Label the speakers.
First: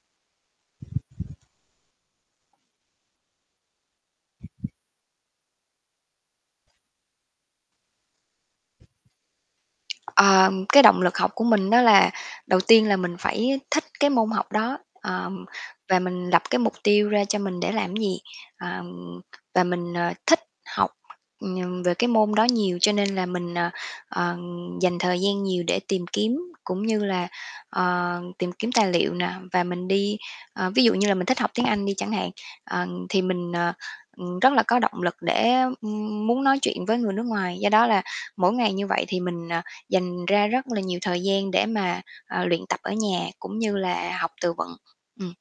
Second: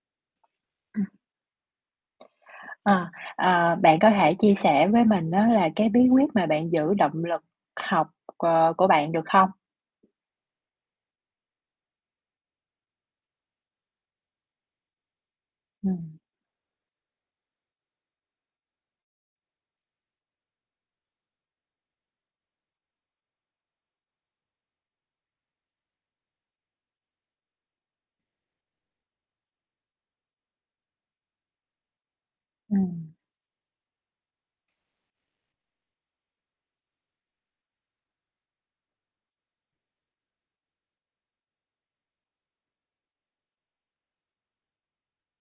Speaker 1: Ừm. Ờ, ờ, bạn có thể chia sẻ với mình á, là cái bí quyết mà bạn giữ động lực học, ờ, của bạn được không?
Speaker 2: Ờ, cái động lực học của mình á, là đầu tiên là mình phải thích cái môn học đó, ờm, và
Speaker 1: Ừm.
Speaker 2: mình lập cái mục tiêu ra cho mình để làm cái gì, ờm, và mình, ờ, thích học, ừm, về cái môn đó nhiều. Cho nên là mình, ờ, ờ, dành thời gian nhiều để tìm kiếm, cũng như là, ờ, tìm kiếm tài liệu nè và mình đi ờ, ví dụ như là mình thích học tiếng Anh đi chẳng hạn, ờ,
Speaker 1: Ừm.
Speaker 2: thì mình, ờ, ừm, rất là có động lực để, ừm, muốn nói chuyện với người nước ngoài, do đó là mỗi ngày như vậy thì mình, ờ, dành ra rất là nhiều thời gian để mà, ờ, luyện tập ở nhà, cũng như là học từ vựng. Ừm.